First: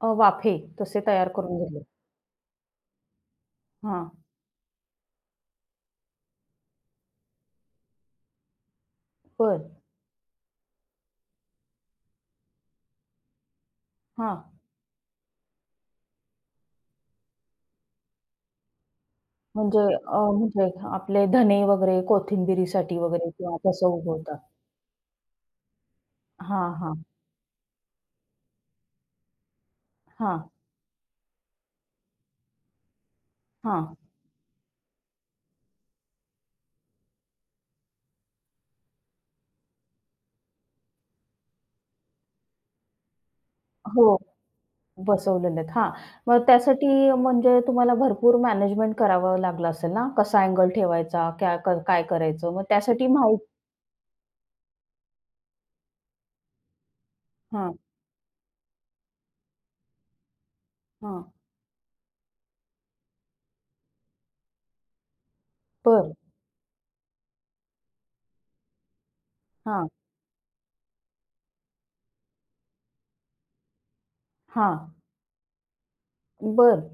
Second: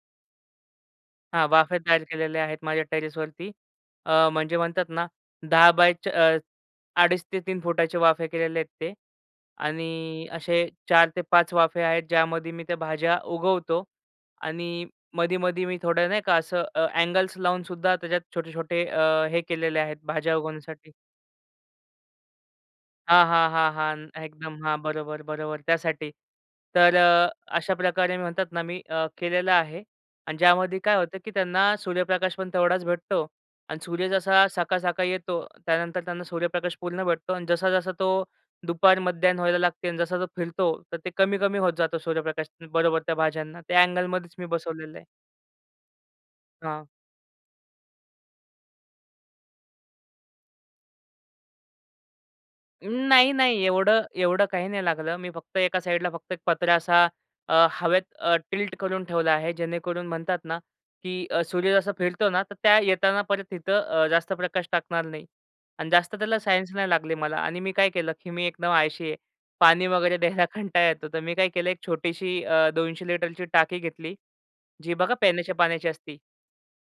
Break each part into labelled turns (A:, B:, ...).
A: अ, वाफे तसे तयार
B: हां.
A: करून
B: वाफे
A: घेतले.
B: तयार केलेले आहेत माझ्या टेरेसवरती.
A: हां.
B: अ, म्हणजे म्हणतात ना 10 बाय च अ, 2.5-3 फुटाचे वाफे केलेले आहेत ते
A: बरं.
B: आणि असे 4 ते 5 वाफे आहेत, ज्यामध्ये मी त्या भाज्या उगवतो
A: हां.
B: आणि मधी-मधी मी थोडं नाही का असं अ, अँगल्स लावूनसुद्धा त्याच्यात छोटे-छोटे अ, हे केलेले
A: म्हणजे
B: आहेत,
A: अ,
B: भाज्या
A: म्हणजे
B: उगवण्यासाठी.
A: आपले धने वगैरे, कोथिंबिरीसाठी
B: हां,
A: वगैरे
B: हां,
A: किंवा
B: हां,
A: तसं
B: हां.
A: उगवतात?
B: एकदम हां, बरोबर, बरोबर, त्यासाठी.
A: हां,
B: तर
A: हां.
B: अ, अशा प्रकारे मी म्हणतात ना, मी अ, केलेलं आहे आणि
A: हां.
B: ज्यामध्ये काय होतं, की त्यांना सूर्यप्रकाशपण तेवढाच भेटतो अन्
A: हां.
B: सूर्य जसा सकाळ-सकाळी येतो, त्यानंतर त्यांना सूर्यप्रकाश पूर्ण भेटतो अन् जसा-जसा तो दुपार मध्याह्न व्हायला लागते अन् जसा तो फिरतो, तर ते कमी-कमी होत जातो सूर्यप्रकाश. बरोबर. त्या भाज्यांना त्या
A: हो,
B: अँगलमध्येच मी बसवलेलं आहे.
A: बसवलेले आहेत. हां. मग त्यासाठी
B: हां.
A: म्हणजे तुम्हाला भरपूर मॅनेजमेंट करावं लागलं असेल ना, कसा अँगल ठेवायचा, क्या क काय करायचं? मग
B: उं,
A: त्यासाठी
B: नाही,
A: माहिती
B: नाही. एवढं एवढं काही नाही लागलं. मी फक्त एका साइडला फक्त एक पत्रा असा अ,
A: हां.
B: हवेत अ, टिल्ट करून ठेवला आहे, जेणेकरून म्हणतात ना, की
A: हां.
B: अ, सूर्य जसा फिरतो ना, तर त्या येताना परत तिथं अ, जास्त प्रकाश टाकणार नाही अन्
A: बरं.
B: जास्त त्याला सायन्स नाही लागली मला आणि मी काय केलं, की मी एकदम आळशी आहे. पाणी
A: हां.
B: वगैरे द्यायला कंटाळा येतो, तर मी काय केलं 1 छोटीशी अ, 200 लीटरची टाकी घेतली.
A: हां.
B: जी बघा पिण्याच्या पाण्याची असती.
A: बरं.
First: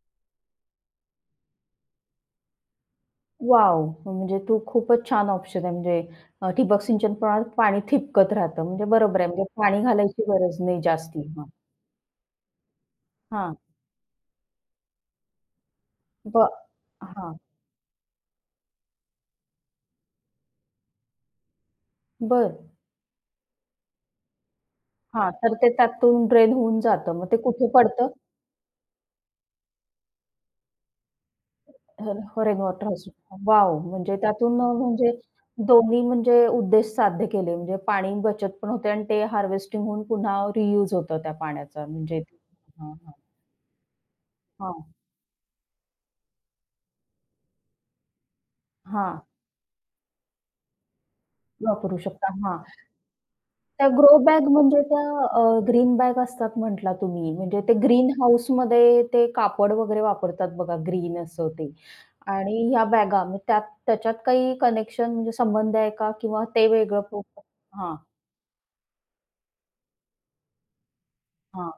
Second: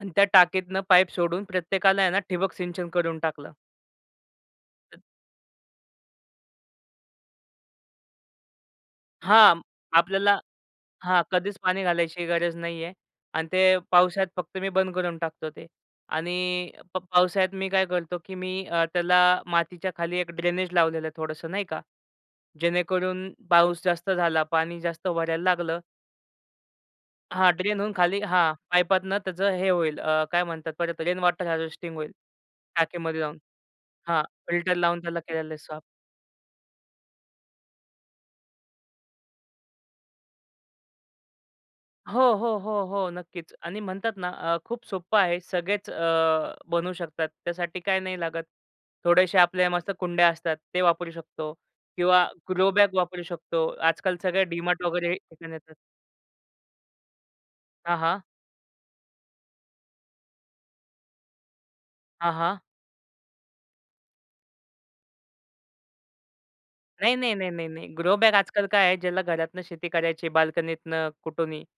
B: अन् त्या टाकीतनं पाईप सोडून प्रत्येकाला आहे ना ठिबक सिंचन करून टाकलं.
A: वॉव! म्हणजे तो खूपच छान ऑप्शन आहे, म्हणजे अ, ठिबक सिंचन प्रमाणात पाणी ठिबकत राहतं, म्हणजे बरोबर आहे, म्हणजे
B: हां,
A: पाणी घालायची
B: आपल्याला
A: गरज नाही
B: हां,
A: जास्ती, हं.
B: कधीच पाणी घालायची गरज नाहीये अन्
A: हां.
B: ते पावसाळ्यात फक्त मी बंद करून टाकतो ते
A: ब
B: आणि प
A: हां.
B: पावसाळ्यात मी काय करतो, की मी अ, त्याला मातीच्या खाली एक ड्रेनेज लावलेलं आहे थोडंसं नाही का,
A: बरं.
B: जेणेकरून पाऊस जास्त झाला, पाणी जास्त
A: हां.
B: भरायला
A: तर ते
B: लागलं
A: त्यातून ड्रेन होऊन जातं मग ते
B: हां,
A: कुठे
B: ड्रेन होऊन
A: पडतं?
B: खाली हां, पाईपातून त्याचं हे होईल, अ, काय म्हणतात परत रेन वॉटर हार्वेस्टिंग होईल
A: [unintelligible] रेन वॉटर
B: टाकीमध्ये जाऊन.
A: हार्वेस्टिंग. वॉव! म्हणजे
B: हां,
A: त्यातून अ,
B: फिल्टर लावून
A: म्हणजे
B: त्याला केलेलं आहे साफ.
A: दोन्ही म्हणजे उद्देश साध्य केले म्हणजे पाणी बचतपण होते आणि ते हार्वेस्टिंग होऊन पुन्हा रियुज होतं त्या पाण्याचा म्हणजे.
B: हो, हो, हो,
A: हं,
B: हो.
A: हं.
B: नक्कीच आणि म्हणतात ना अ, खूप
A: हां.
B: सोप्पं आहे. सगळेच अ, बनवू शकतात, त्यासाठी काय नाही लागत,
A: हां.
B: थोड्याशा आपल्या मस्त कुंड्या असतात ते वापरू शकतो
A: वापरू
B: किंवा
A: शकता. हां,
B: ग्रो बॅग वापरू शकतो.
A: त्या
B: आजकाल
A: ग्रो
B: सगळे
A: बॅग
B: डी
A: म्हणजे
B: मार्ट
A: त्या
B: वगैरे तिथं
A: अ,
B: येतात.
A: ग्रीन बॅग असतात म्हटलात तुम्ही म्हणजे ते
B: हां,
A: ग्रीन
B: हां.
A: हाउसमध्ये ते कापड वगैरे वापरतात बघा ग्रीन असं ते
B: हां, हां.
A: आणि ह्या बॅगा मग त्यात त्याच्यात काही कनेक्शन म्हणजे संबंध आहे का किंवा ते वेगळं
B: नाही, नाही,
A: [unintelligible]
B: नाही, नाही, नाही.
A: हां.
B: ग्रो बॅग आजकाल काय आहे, ज्याला घरातनं शेती करायची आहे बाल्कनीतनं, कुठूनही,
A: हां,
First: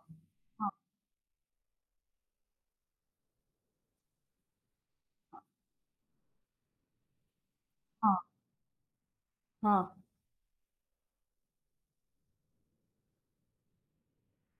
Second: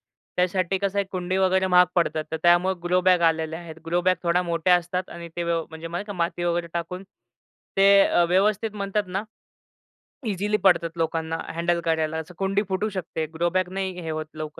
A: हां.
B: त्यासाठी कसं आहे कुंडी वगैरे महाग पडतात, तर त्यामुळे ग्रो बॅग आलेल्या आहेत. ग्रो बॅग थोड्या मोठ्या असतात आणि ते व्यव म्हणजे माती वगैरे टाकून ते
A: हां.
B: अ, व्यवस्थित म्हणतात ना
A: हां.
B: इझिली पडतात लोकांना हँडल करायला असं. कुंडी फुटू शकते, ग्रो बॅग नाही हे होत लवकर.